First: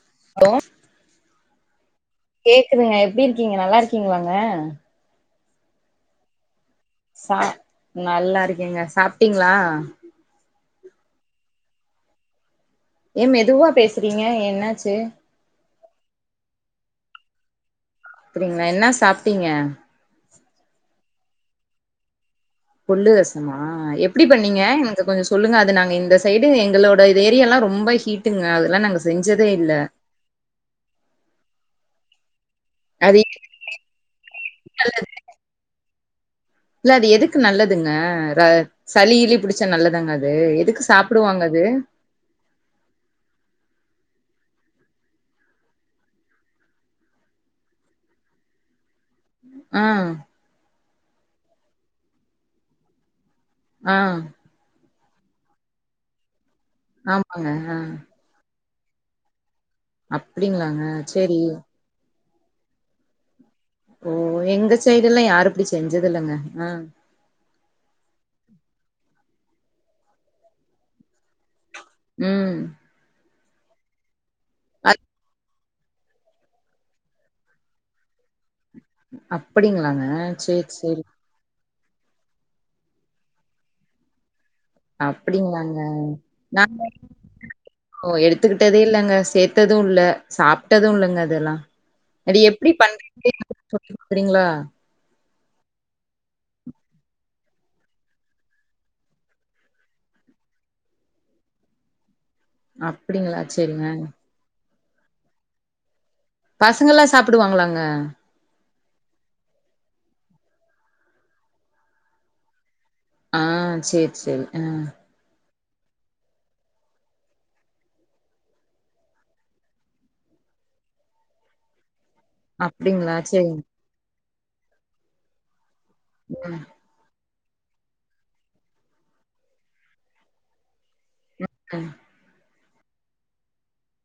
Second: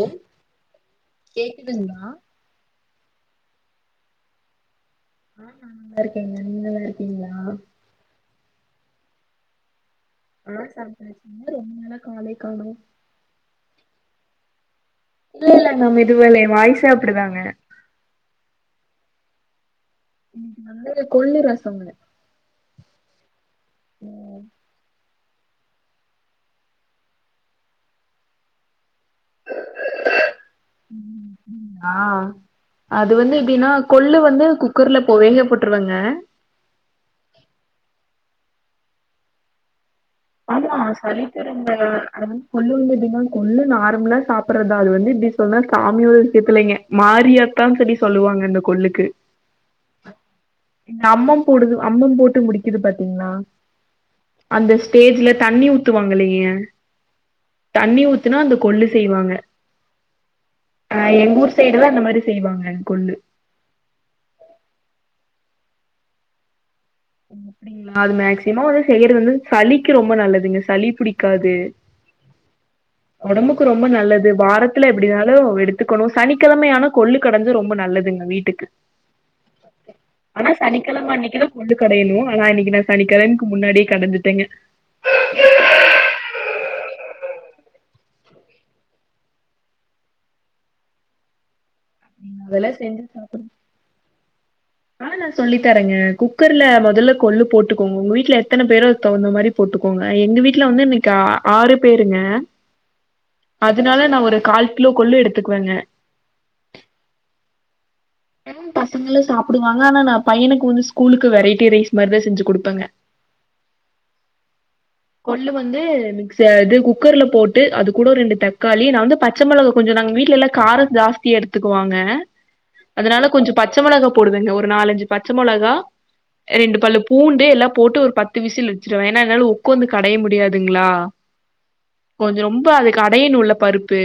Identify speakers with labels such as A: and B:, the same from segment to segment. A: ம்
B: ஹலோ
A: கேக்குதுங்களா
B: கேக்குதுங்க எப்டி இருக்கீங்க நல்லா இருக்கீங்களாங்க
A: ஆ நா நல்லா இருக்கேங்க நீங்கநல்லாரு
B: சா நல்லா இருக்கேங்க சாப்டீங்ளா
A: ஆ சாப்டாச்சிங்க ரொம்ப நாளா காலெ காணோ
B: ஏ மெதுவா பேசுறீங்க என்னாச்சு
A: இல்ல இல்லங்க மெதுவால்ல எ வாய்சே அப்டிதாங்க
B: அப்டிங்ளா என்ன சாப்ட்டீங்க
A: இன்னைக்கு வந்து கொள்ளு ரசம்ங்க
B: கொல்லுரசமா எப்டி
A: ஓ,
B: பண்ணீங்க எனக்கு கொஞ்சொ சொல்லுங்க அது நாங்க இந்த சைடு எங்களோட இது ஏரியால்லா ரொம்ப ஹீட் ஹீட்டுங்க அதெல்லா நாங்க செஞ்சதே இல்ல
A: ஹா அது வந்து எப்படின்னா கொள்ளு வந்து குக்கர்ல போ வேக போட்டுருவங்க
B: இல்ல அது எதுக்கு நல்லதுங்க சளி கிளி புடிச்சா நல்லதாங்க அது அது
A: ஆமா
B: எதுக்கு
A: சளி
B: சாப்டுவாங்க அது
A: திரும்ப அது வந்து கொள்ளு வந்து எப்டின்னா கொள்ளு நார்மலா சாப்றத்தா அது வந்து இப்டி சொன்னா சாமிய ஒருக்கத்துலைங்க மாரியத்தான் சொல்லி சொல்லுவாங்க இந்த கொள்ளுக்கு
B: ஆ
A: இந்த அம்மம் போடுது அம்மம் போட்டு முடிக்குது பாத்தீங்ளா
B: ஆ
A: அந்த ஸ்டேஜ்ல தண்ணி ஊத்துவாங்கலைங்க
B: ஆமாங்க ஆ
A: அத்த நாள் அந்த கொள்ளு செய்வாங்க
B: அப்டிங்ளாங்க செரி
A: இதுல அந்த மாரி செய்வாங்க கொள்ளு
B: ஓ எங்க சைடுல்லா யாரு இப்டி செஞ்சதுல்லங்க அ
A: அப்டிங்ளா அது மேக்சிமோ வந்து செய்யறது வந்து சளிக்கு ரொம்ப நல்லதுங்க சளி புடிக்காது
B: ம்
A: ஒடம்புக்கு ரொம்ப நல்லது வாரத்துல
B: அ
A: எப்டினாலு எடு கத்துக்கணு சனிக்கெழமையானா கொள்ளு கடஞ்ச ரொம்ப நல்லதுங்க வீட்டுக்கு
B: அப்படிங்களாங்க.
A: ஆனா
B: சேரி, சேரி.
A: சனிக்கெழம அன்னிக்கு கடையணு ஆனா இன்னிக்கு நா சனிக்கெழன்கு முன்னாடியே கடஞ்சிட்டேங்க
B: அப்டிங்களாங்க நாங்க [inaudible] ஓ எடுத்துக்கிட்டதே இல்லங்க சேத்ததும் இல்ல சாப்ட்டதும் இல்லங்க அதெல்லா அது
A: அதெல்லா
B: எப்டி
A: செஞ்சு
B: பண்றீங்க
A: சாப்புடு
B: எனக்கு சொல்லி தறீங்ளா
A: ஆ நா சொல்லி தரேங்க குக்கர்ல மொதல்ல கொள்ளு போட்டுக்கோங்க உங்க வீட்ல எத்தன பேரோ அதுக் தகுந்த மாரி போட்டுக்கோங்க எங்க வீட்ல வந்து இன்னக் ஆறு பேருங்க
B: அப்படிங்களா? சரிங்க.
A: அதனால நா ஒரு கால் கிலோ கொள்ளு எடுத்துக்வேங்க
B: பசங்கல்லா சாப்புடுவாங்களாங்க
A: [inaudible] பசங்களு சாப்புடுவாங்க அனா நா பையனுக்கு வந்து ஸ்கூலுக்கு வெரைட்டி ரைஸ் மார்தா செஞ்சு குடுப்பங்க
B: அ சேர் சேரி ஆ
A: கொள்ளு வந்து மிக்ச இது குக்கர்ல போட்டு அது கூட ரெண்டு தக்காளி நா வந்து ப ச்ச மொளகா கொஞ்சொ நாங்க வீட்ல்லா காரம் ஜாஸ்தியா எடுத்துக்குவாங்க
B: அப்படிங்களா?
A: அதுனால கொஞ்சொ
B: சரிங்க.
A: பச்ச மொளகா போடுவங்க ஒரு நாலஞ்சு பச்ச மொளகா
B: ம்,
A: ரெண்டு பள்ளுப் பூண்டு எல்லா போட்டு ஒரு பத்து விசில் வச்சிடுவே ஏனா என்னால் உக்காந்து கடைய முடியாதுங்களா
B: ம்.
A: கொஞ்ச ரொம்ப அதுக்கடையனுல்ல பருப்பு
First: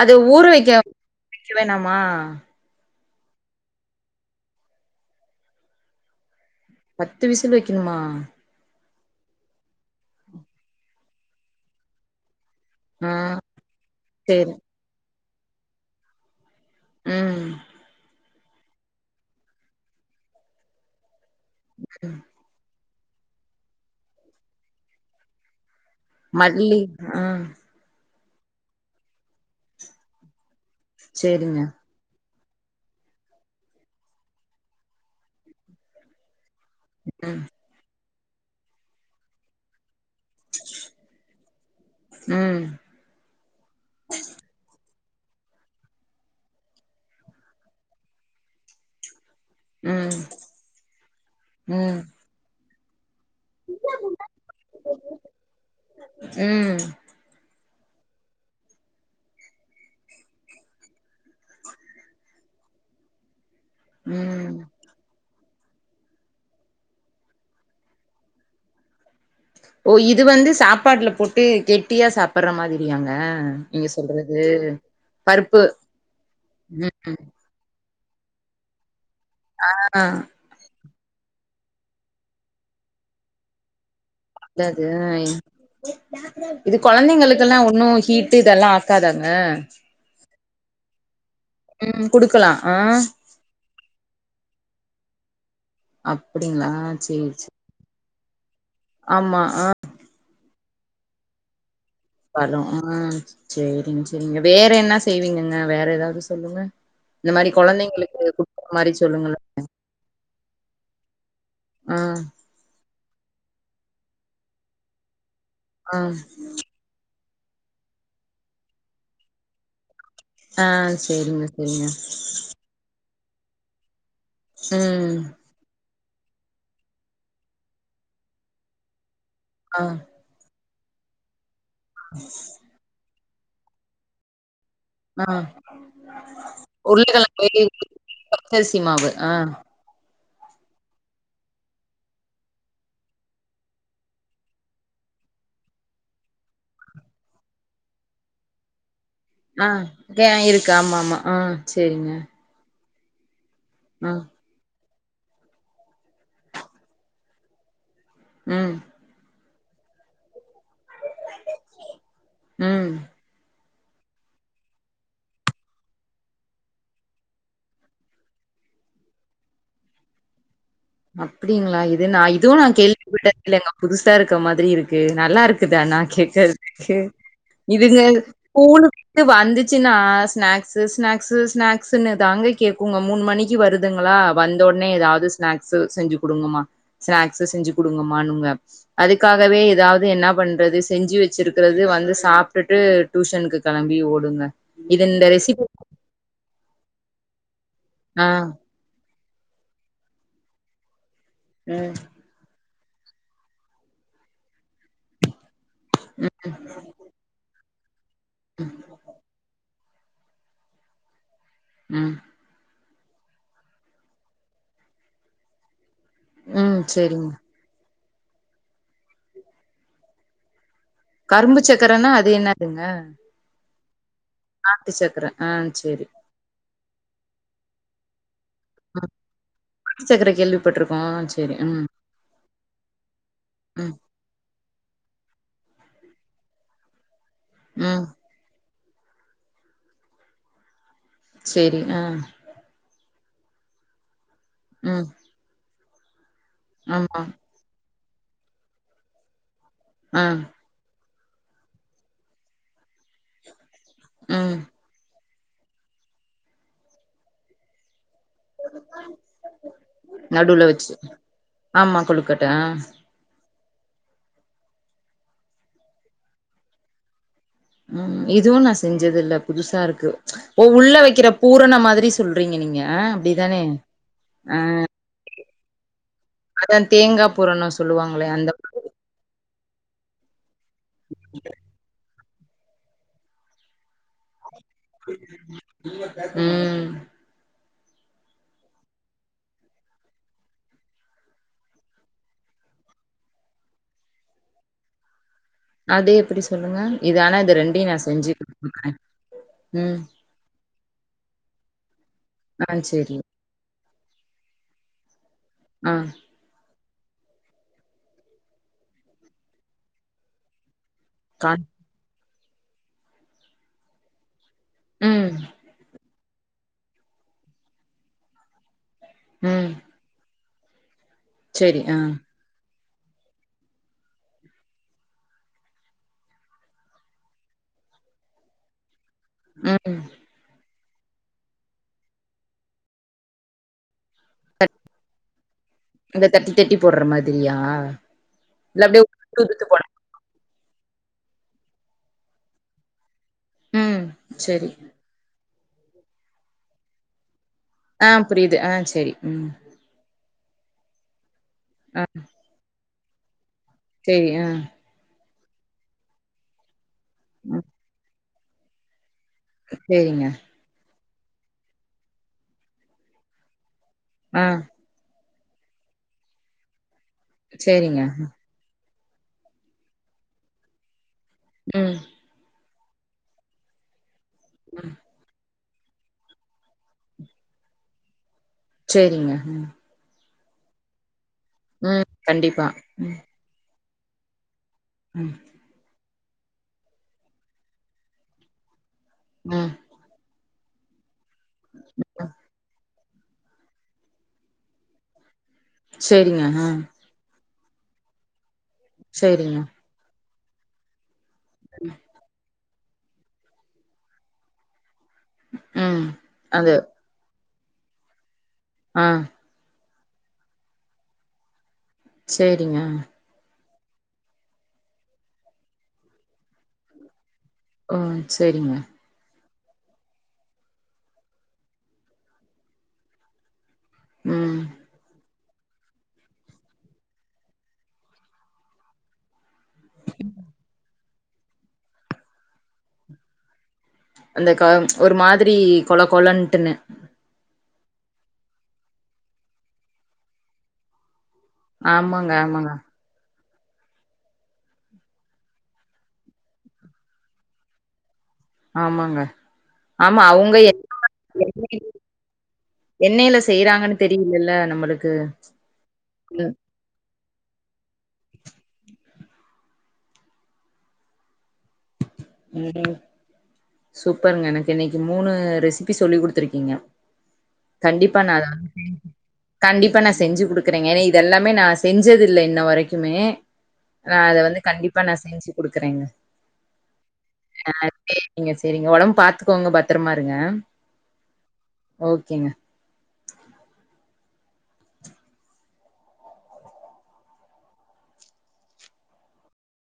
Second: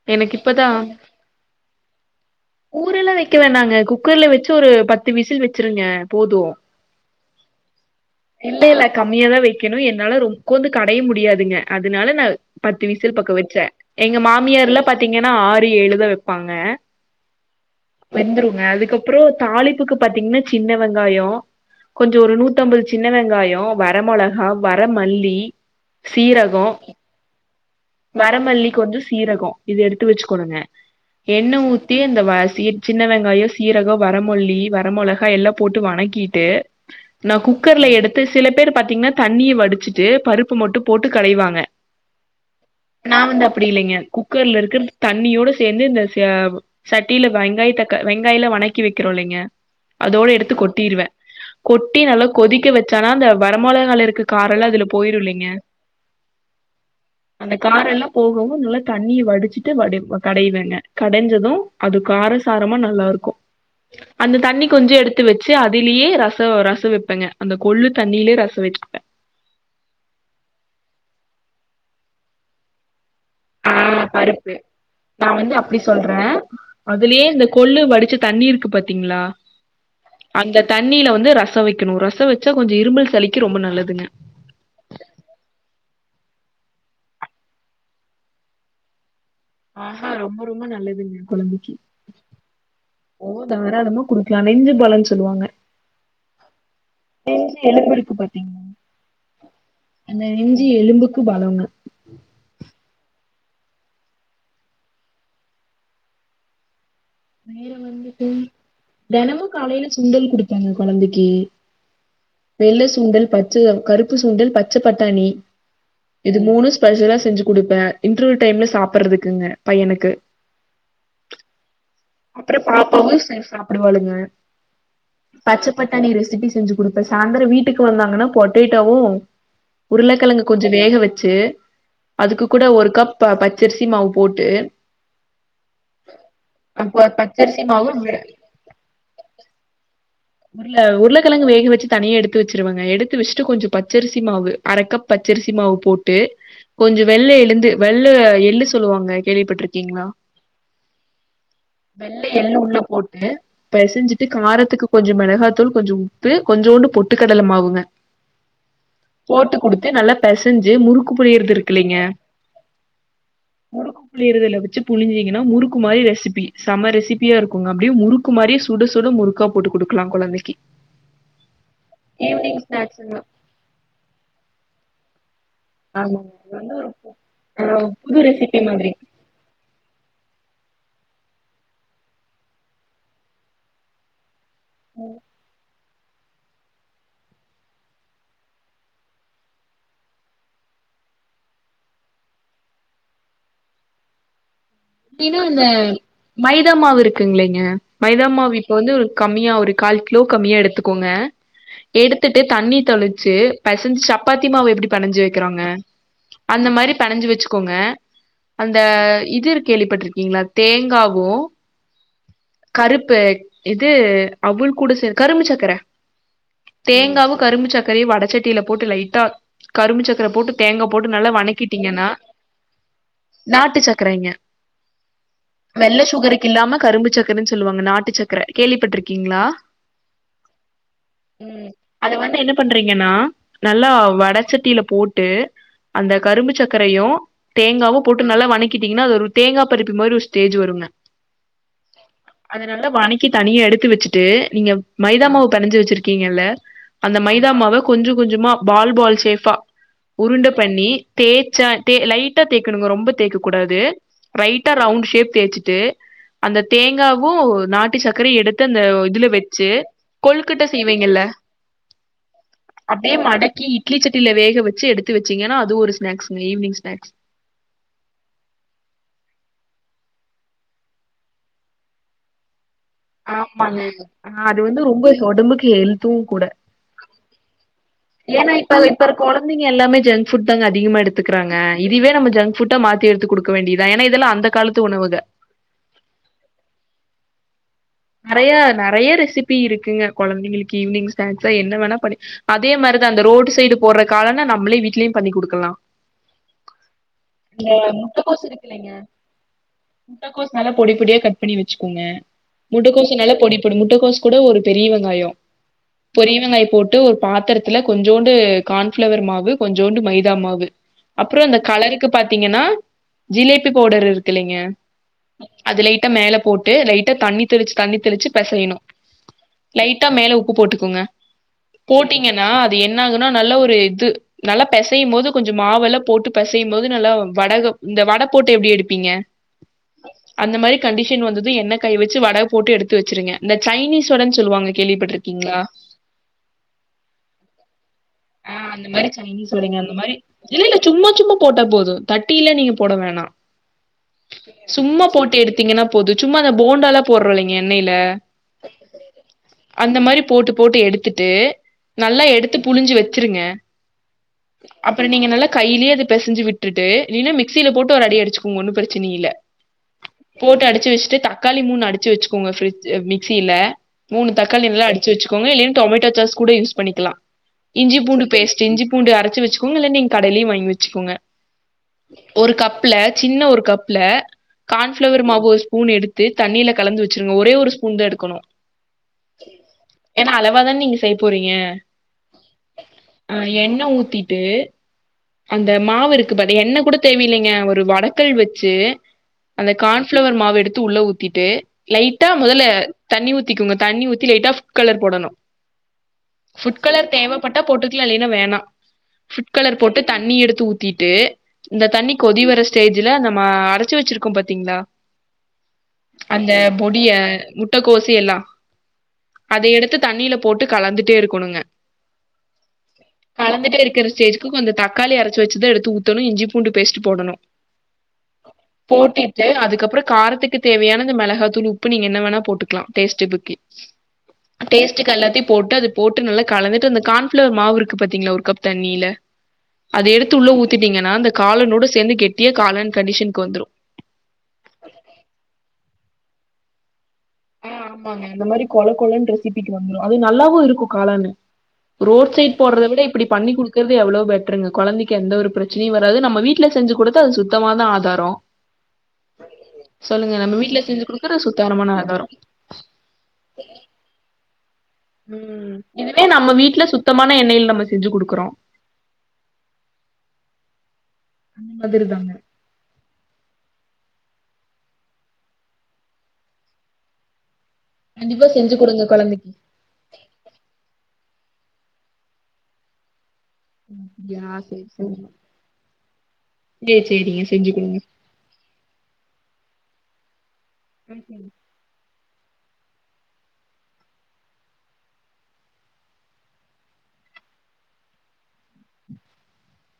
B: அது
A: எனக்கு
B: ஊற
A: இப்பதா
B: வெக்க வெக்க வேணாமா
A: ஊரல்லா வெக்க வேணாங்க குக்கர்ல வெச்சு ஒரு பத்து விசில் வெச்சிருங்க போது
B: பத்து விசில் வெக்கணுமா
A: இல்ல இல்ல கம்மியாதா வெக்கணு என்னால ரொ ஒக்கோந்து கடைய முடியாதுங்க அதனால நா பத்து
B: ஆ
A: விசில் பக்கோ வச்சே எங்க
B: சரி.
A: மாமியார்ல்லா பாத்தீங்கன்னா ஆறு ஏழுதா வைப்பாங்க
B: ம்
A: வெந்துருங்க அதுக்கப்பறோ தாளிப்புக்கு பாத்தீங்ன்னா சின்ன வெங்காயே
B: ம்.
A: கொஞ்சொ ஒரு நூத்தம்பது சின்ன வெங்காயோ வர மொளகா வரமல்லி
B: மல்லி அ
A: வரமல்லிக்கு கொந்து சீரகம் இது எடுத்து வச்சுக்கோணுங்க எண்ணெ
B: சரிங்க.
A: ஊ தீர்ந்த வாசி சின்ன வெங்காயோ சீரகம் வரமொல்லி வர மொளகா எல்லா போட்டு வணக்கிட்டு நா
B: ம்,
A: குக்கர்ல எடுத்து சில பேர் பாத்தீங்கன்னா தண்ணிய வடிச்சுட்டு பருப்பு மட்டூ போட்டு கடைவாங்க
B: ம்
A: நா வந்து அப்டி இல்லங்க குக்கர்ல இருக்கரது தண்ணியோட சேர்ந்து இந்த ச சட்டில வெங்காய த வெங்காயொலா வணக்கி வெக்கிறோ இல்லங்க
B: ம்,
A: அதோடு எடுத்து கொட்டிர்வே கொட்டி
B: ம்,
A: நல்லா கொதிக்க வச்சோனா அந்த வரமொளகால இருக்க காரல்லா அதுல போயிருமில்லங்க
B: ம்
A: அந்த காரல்லா போகவு நல்லா தண்ணிய வடிச்சிட்டு வடி கடைவேங்க கடைஞ்சது அது காரசாரமா நல்லாருக்கு அந்த
B: ம்
A: தண்ணிகொஞ்சு எடுத் த்து வெச்சு அதுலேயே ரச ரசொ வெப்பேங்க அந்த கொள்ளு தண்ணியிலே ரசொ வச்சப்பே
B: ஓ இது வந்து சாப்பாட்டுல போட்டு கெட்டியா சாப்ட்ற மாதிரியாங்க
A: ஆ
B: நீங்க சொல்றது
A: பருப்பு நா வந்து
B: பருப்பு
A: அப்டி சொல்றே
B: ம்
A: அதுலேயே இந்த கொள்ளு வடிச்சு தண்ணி இருக்கு பாத்தீங்களா
B: ஆ அ
A: அந்த தண்ணில வந்து ரசொ வெக்கணு ரசொ வச்சா கொஞ்சொ இரும்பல் சளிக்கு ரொம்ப நல்லதுங்க
B: நல்லது ஆ இ இது கொழந்தைங்களுக்கெல்லா ஒன்னு ஹீட்டு இதெல்லா ஆகாதாங்க
A: ஆ ஆ ரொம்ப ரொம்ப நல்லதுங்க கொழந்தைக்கு
B: ம் குடுக்கலா ஆ
A: ஓ தாரளாமா குடுக்கலா நெஞ்சு பலன்னு சொல்வாங்க
B: அப்டிங்களா செரி செரி
A: எலும்புருக்கு பாத்தீங்க
B: ஆமா ஆ
A: அந்த நெஞ்சி எலும்புக்கு பலங்க
B: பலொ ஆ செரிங்க செரிங்க வேற என்ன செய்வீங்கங்க வேற ஏதாவது சொல்லுங்க இந்த மாரி
A: வேற
B: கொழந்தைங்களுக்கு
A: வந்துட்டு
B: குடுக்ற மாரி சொல்லுங்களே
A: தெனமு காலையில சுண்டல் குடுப்பேங்க கொழந்தைக்கு
B: ஆ
A: வெள்ள சூண்டல் பச்ச கருப்பு சூண்டல் பச்ச பட்டாணி
B: ஆ
A: இது மூணு ஸ்பெஷலா செஞ்சு குடுப்ப இன்டர்வல் டைம்ல சாப்புறதுக்குங்க பையனுக்கு
B: ஆ செரிங்க செரிங்க
A: அப்ற பாப்பாவு சேந் சாப்டுவாளுங்க
B: ம்
A: பச்ச பட்டாணி ரெசிப்பி செஞ்சு குடுப்ப சாய்ந்தர வீட்டுக்கு வந்தாங்கனா பொட்டேட்டோவு
B: ஆ
A: உருளக்கெழங்கு கொஞ்ச வேக வச்சு அதுக்கு கூட ஒரு கப் ப பச்சரிசி மாவு போட்டு
B: ஆ
A: அப்ப
B: உருளக்கெழங்கு
A: பச்சரிசி
B: வேக
A: மாவு வே
B: வக்க பச்சரிசி மாவு ஆ
A: உருள உருளக்கெழங்கு வேக வச்சு தனியே எடுத்து வச்சுருவங்க எடுத்து வச்சுட்டு கொஞ்ச பச்சரிசி மாவு அர கப் பச்சரிசி மாவு போட்டு கொஞ்சொ வெள்ள எளுந்து வெள்ள எள்ளு சொல்லுவாங்க
B: ஆ
A: கேள்விப்பட்டிருக்கீங்களா
B: கே இருக்கு ஆமா ஆமா ஆ சரிங்க
A: வெள்ள எள்ளு உள்ள போட்டு பெசஞ்சிட்டு காரத்துக்கு கொஞ்சொ மெளகாத்தூள் கொஞ்சொ உப்பு கொஞ்சோண்டு பொட்டுக் கடல மாவுங்க
B: ம்
A: போட்டு குடுத்து நல்லா பெசஞ்சு முறுக்கு புழியறது இருக்குல்லிங்க
B: ம்
A: முறுக்கு புழியதுல வச்சு புழிஞ்சிங்கனா முறுக்கு மாதிரி ரெசிப்பி செம ரெசிப்பியா இருக்குங்க அப்டியே முறுக் கு மாரி சுட சுட முறுக்கா போட்டு குடுக்கலா கொழந்தைக்கி
B: அப்டிங்களா இது நா இதுவு
A: ஈவினிங்
B: நா
A: ஸ்நாக்ஸ்ங்க
B: கேள்விபட்டல்லங்க புதுசா இருக்க மாதிரி இருக்கு நல்லாருக் இதுக்கு தானா
A: ஆமாங்க
B: கேக்கற
A: அது வந்து ஒரு
B: துக்கு
A: ஆ
B: இதுங்க
A: புது ரெசிபி மாதிரி
B: ஸகூலுக் விட்டு வந்துச்சுன்னா ஸ்நாக்ஸு ஸ்நாக்ஸு ஸ்நாக்ஸ்ன்னு தாங்க கே்க்குங்க மூணு மணிக் க்கி வருதுங்களா வந்தவொன்னே ஏதாவது ஸ்நாக்ஸு செஞ்சு குடுங்கம்மா ஸ்நாக்ஸு செஞ்சுக் குடுங்கமானுங்க அதுக்காகவே ஏதாவது என்ன பண்றது செஞ்சு வச்சிருக்கிறது வந்து சாப்ட்டுட்டு டியூஷனுக்கு கெளம்பி ஓடுங்க இது
A: பினு இந்த
B: ரெசிபி
A: மைதா மாவு இருக்குங்கில்லீங்க மைதா
B: ஆ
A: மாவு இப்ப வந்து ஒரு கம்மியா ஒரு கால் கிலோக் கம்மியா எடுத்துக்கோங்க
B: ம்
A: எடுத் துட்டு தண்ணி தொளிச்சி பெசஞ்சி சப்பாத்தி மாவு எப்படி பெனஞ்சு வக்கிறோங்க
B: ம்
A: அந்த மாதிரி பெனஞ்சி வச்சுக்கோங்க அந்த இது இருக் கேள்விப்பட்டிருக்கீங்களா தேங்காவு
B: ம்
A: கருப்பு இது அவுல் கூட சே கரும்பு சக்கர
B: ம் செரிங்க
A: தேங்காவு கரும்பு சக்கர வடச்சட்டியில போட்டு லைட்டா கரும்பு சக்கர போட்டு தேங்கா போட்டு நல்லா
B: கரும்பு
A: வணக்கிட்டீங்கன்னா
B: சக்கரன்னா அது என்னதுங்க
A: நாட்டு சக்கரங்க
B: நாட்டு சக்கர ஆ செரி
A: கில்லாம கரும்பு சக்கரன்னு சொல்லுவாங்க நாட்டு சக் கர கேள்விப்பட்ருக்கீங்களா
B: சக்கர கேள்விப்பட்டிருக்கோ செரி
A: ம் அத வந்து என்ன பண்றீங்கன்னா நல்லா
B: ம்
A: வடச்சட்டியில போட்டு அந்த கரும்பு சர்க்கரையு தேங்காவு
B: ம்
A: போட்டு நல்லா வணக்கிட்டீங்கன்னா அது ஒரு தேங்காய் பருப்பி மாரி ஒரு ஸ்டேஜ் வருங்க
B: சேரி ஆ
A: அதநல்லா வணக்கி தனியா எடுத்து வச்சுட்டு நீங்க
B: ம்
A: மைதா மாவு பெணஞ்சி வச்சிருக்கீங்கல்ல அந்த
B: ஆமா
A: மைதாமாவ கொஞ்ச கொஞ்சமா பால் பால் சேஃபா
B: ஆ
A: உருண்ட பண்ணி தேச்சா தே லைட்டா தேய்கணுங்க ரொம்ப தேக்க கூடாது
B: ம்
A: லைட்டா ரவுண்ட் ஷேப் தேச்சுட்டு அந்த தேங்காவு நாட் ட்டி சக்கர எடுத்து அந்த இதுல வச்சு கொழுக்கட்ட
B: நடுவுல வச்சு
A: செய்வீங்கல்ல
B: ஆமா கொழுக்கட்ட அ
A: அப்டியே மடக்கி இட்லி சட்டில வேக வச்சு எடுத்து வச்சீங்கனா அது ஒரு ஸ்நாக்ஸ்ங்க ஈவினிங் ஸ்நாக்ஸ்
B: ம் இதுவு நா செஞ்சது இல்ல புதுசா இருக்கு ஓ உள்ள வைக்கிற பூரண மாதிரி சொல்றீங்க நீங்க அப்டிதானே
A: ஆமாங்க
B: ஆ
A: அது வந்து ரொம்ப ஒடம்புக்கு ஹெல்த்து கூட
B: அதா தேங்கா பூரண
A: ஏனா இப்ப இப்ப கொழந்தைங்க எல்லாமே ஜங்ஃபுட் தாங்க அதிகமா எடுத்துக்கிறாங்க இதுவே நம்ம ஜங்ஃபுட் ட்ட மாத்தி எடுத்து குடுக்க வேண்டியதா ஏனா இதெல்லா அந்த காலத்து உணவுக
B: ம்
A: நெறைய நெறைய ரெசிபி இருக்குங்க குழந்தைங்களுக்கு ஈவினிங் ஸ்னாக்ஸ்ஸா என்ன வேணா பண்ணி அதே மாரிதா அந்த ரோடு சைடு போற காலன நம்மளே வீட்லயு பண்ணி கொடுக்கலா
B: அத எப்டி சொல்லுங்க இத ஆனா இது ரெண்டையு நா செஞ்சு கொடுத்துக்கறே ம்
A: முட்டைகோஸ் நல்லா பொடி பொடியா கட் பண்ணி வச்சிக்கோங்க
B: ஆ சேரி
A: முட்டுகோசுனால பொடி பொடி முட்டைக்கோசு கூட ஒரு பெரிய வெங்காயொ
B: அ
A: பெரிய வெங்காயொ போட்டு ஒரு பாத்திரத்துல கொஞ்சோண்டு கான்ஃப்ளவர் மாவு கொஞ்சோண்டு மைதா மாவு அப்புற அந்த
B: கான்
A: கலருக்கு பாத்தீங்கனா ஜிலேபி பவுடர் இருக் க்கலேங்க
B: ம்
A: அது லைட்டா மேல போட்டு லைட்டா தண்ணி தெளிச்சு தண்ணி தெளிச்சு பெசையணு
B: ம்
A: லைட்டா மேல உப்பு போட்டுக்கோங்க
B: சேரி ஆ
A: போட்டீங்கனா அது என்ன ஆகுனா நல்ல ஒரு இது நல்லா பெசையு போது கொஞ்ச மாவெல்லா போட்டு பெசையு போது நல்லா வடக இந்த வட போட்டு எப்டி எடுப்பீங்க
B: ம்
A: அந்த மாரி கண்டிஷன் வந்தது என்ன காய் வச் ச்சி வட போட்டு எடுத்து வச்சிருங்க இந்த சைனீஸ் வடன் சொல்லுவாங்க கேள்விப்பட்ருக்கீங்களா
B: இந்த தட்டி தட்டி போடுற மாதிரியா
A: ஆ
B: இல்ல
A: அந்த
B: அப்டியே
A: மாரி
B: உது
A: சைனீஸ்
B: உதுத்
A: வடைங்க
B: போடுற
A: அந்த மாரி இல்ல இல்ல சும்மா சும்மா போட்டா போது தட்டிலா நீங்க போட வேணா
B: ம் சேரி
A: சும்மா போட்டு எடுத்தீங்கனா போது சும்மா அந்த போண்டாலாப் போடுறோலங்க எண்ணெய்ல
B: ஆ புரியுது ஆ சேரி ம்
A: அந்த மாரி போட்டு போட்டு எடுத்துட்டு
B: ஆ
A: நல்லா எடுத்து புழிஞ்சு வச்சிருங்க
B: சேரி அ
A: அப்பற நீங்க நல்ல கையிலயே அது பெசஞ்சு விட்டுட்டு இல்லினா
B: ம்
A: மிக்சில போட்டு ஒரு அடி அடிச்சுக்கோங்க ஒன்னு பிரச்சினை இல்ல
B: சேரிங்க
A: போட்டு அடிச்சு வச்சுட்டு தக்காளி மூணு அடிச்சு வச்சுகோங்க ஃபிரிட் மிக்சில மூணு
B: ஆ
A: தக்காளி நல்லா அடி வச்சுக்கோங்க இல்லனா டொமேட்டோ சாஸ் கூட யூஸ் பண்ணிக்கலா இஞ்சி
B: சேரிங்க
A: பூண்டு பேஸ்ட் இஞ்சி பூண்டு அரச்சு வச்சுக்கோங்க இல்ல நீங்க கடைலயே வாங்கி வச்சுகோங்க
B: ம்
A: ஒரு கப்ல சின்ன ஒரு கப்ல கான்ஃபிளவர் மாவு ஒரு ஸ்பூன் எடுத்து தண்ணிலக் கலந்து வச்சிருங்க ஒரே ஒரு ஸ்பூன் தா எடுக்கணு
B: செரிங்க ம்
A: ஏனா அளவா தான நீங்க செய்ய போறீங்க
B: ம் கண்டிப்பா ம்
A: ஆ எண்ண ஊத்திட்டு
B: உம்
A: அந்த மாவு இருக்கு பாதி எண்ண கூட தேவயில்லைங்க ஒரு வடக்கல் வச்சு அந்த
B: ம்
A: கான் ப்ளவர் மாவு எடுத்து உள்ள ஊத்திட்டு லைட்டா
B: ம்
A: மொதல்ல தண்ணி ஊத்திக்கோங்க தண்ணி ஊத்தி லைட்டா ஃபுட் கலர் போடணும்
B: சேரிங்க ஆ
A: ஃபுட் கலர் தேவப்பட்டா போட்டுக்கலாம் இல்லன்னா வேணாம் ஃபுட்
B: சேரிங்க
A: கலர் போட்டு தண்ணி எடுத்து ஊத்திட்டு இந்த தண்ணி கொதி வர ஸ்டேஜ்ல நம்ம அரச்சு வச்சுருக்கோம் பாத்தீங்களா
B: உம்
A: அந்த பொடிய முட்டக்கோசு எல்லா
B: ஆ
A: அத எடுத்து தண்ணில போட்டு கலந்துட்டே இருக்கணுங்க
B: சேரிங்க
A: கலந்துட்டே இருக்குற ஸ்டேஜுக்கு கொஞ்சோ தக்காளிய அரச்சு வச்சத எடுத்து ஊத்தணும் இஞ்சி பூண்டு ஃபேஸ்ட் போடணும்
B: உம் சேரிங்க
A: அதுக்கப்பறம் காரத்துக்கு தேவையான இந்த மிளகாத்தூள் உப்பு நீங்க என்ன வேணா போட்டுக்கலாம் டேஸ்ட்டுபுக்கு
B: ம்
A: டேஸ்ட்டுக்கு எல்லாத்தயும் போட்டு அது போட்டு நல்லா கலந்துட்டு அந்த கான்ஃப்ளவர் மாவு இருக்கு பாத்தீங்களா ஒரு கப் தண்ணியில அது எடுத்து உள்ள ஊத்திட்டீங்கன்னா அந்த காளானோட சேந்து கெட்டியா காளான் கண்டிஷனுக்கு வந்துரும்
B: அந்த காளான் ஒரு மாதிரி கொழ கொழன்ட்டுன்னு
A: ஆ ஆமாங்க இந்த மாரி கொழ கொழன்னு ரெசிபிக்கு வந்துரும் அது நல்லாவும் இருக்கும் காளானு
B: ஆமாங்க
A: ரோட் சைட்
B: ஆமாங்க
A: போடுறத விட இப்படி பண்ணி குடுக் க்குறது எவ்ளோ பெட்டருங்க கொழந்தைக்கு எந்த ஒரு பிரச்சனையும் வராது நம்ம வீட்ல செஞ்சு கொடுத்த அது சுத்தமா தான் ஆதாரம்
B: ஆமாங்க ஆமா
A: சொல்லுங்க நம்ம வீட்ல செஞ்சு குடுக்குற சுத்தாரமான ஆதாரம்
B: எண்ணெய்யில செய்றாங்கன்னு தெரியுதுல்ல நம்மளுக்கு
A: உம் இதுவே நம்ம
B: ம்
A: வீட்ல சுத்தமான எண்ணெயில நம்ம செஞ்சு குடுக்குறோம் அந்த மாதிரி தாங்க
B: உஹம் சூப்பருங்க எனக்கு இன்னைக்கு மூணு ரெசிபி சொல்லி குடுத்துருக்கீங்க கண்டிப்பா நா அத
A: செஞ்சு குடுங்க கொழந்தைக்கு
B: கண்டிப்பா நா செஞ்சு குடுக்குறேங்க ஏன்னா இதெல்லாமே நா செஞ்சது இல்ல இன்ன வரைக்குமே நா அத
A: யா
B: வந்து
A: சேரி
B: கண்டிப்பா நா செஞ்சு குடுக்குறேங்க
A: சேரி சேரிங்க செஞ்சு
B: ஆ
A: குடுங்க
B: சேரிங்க சேரிங்க உடம்பு பாத்துக்கோங்க பத்துரமா இருங்க
A: ம்
B: ஓகேங்க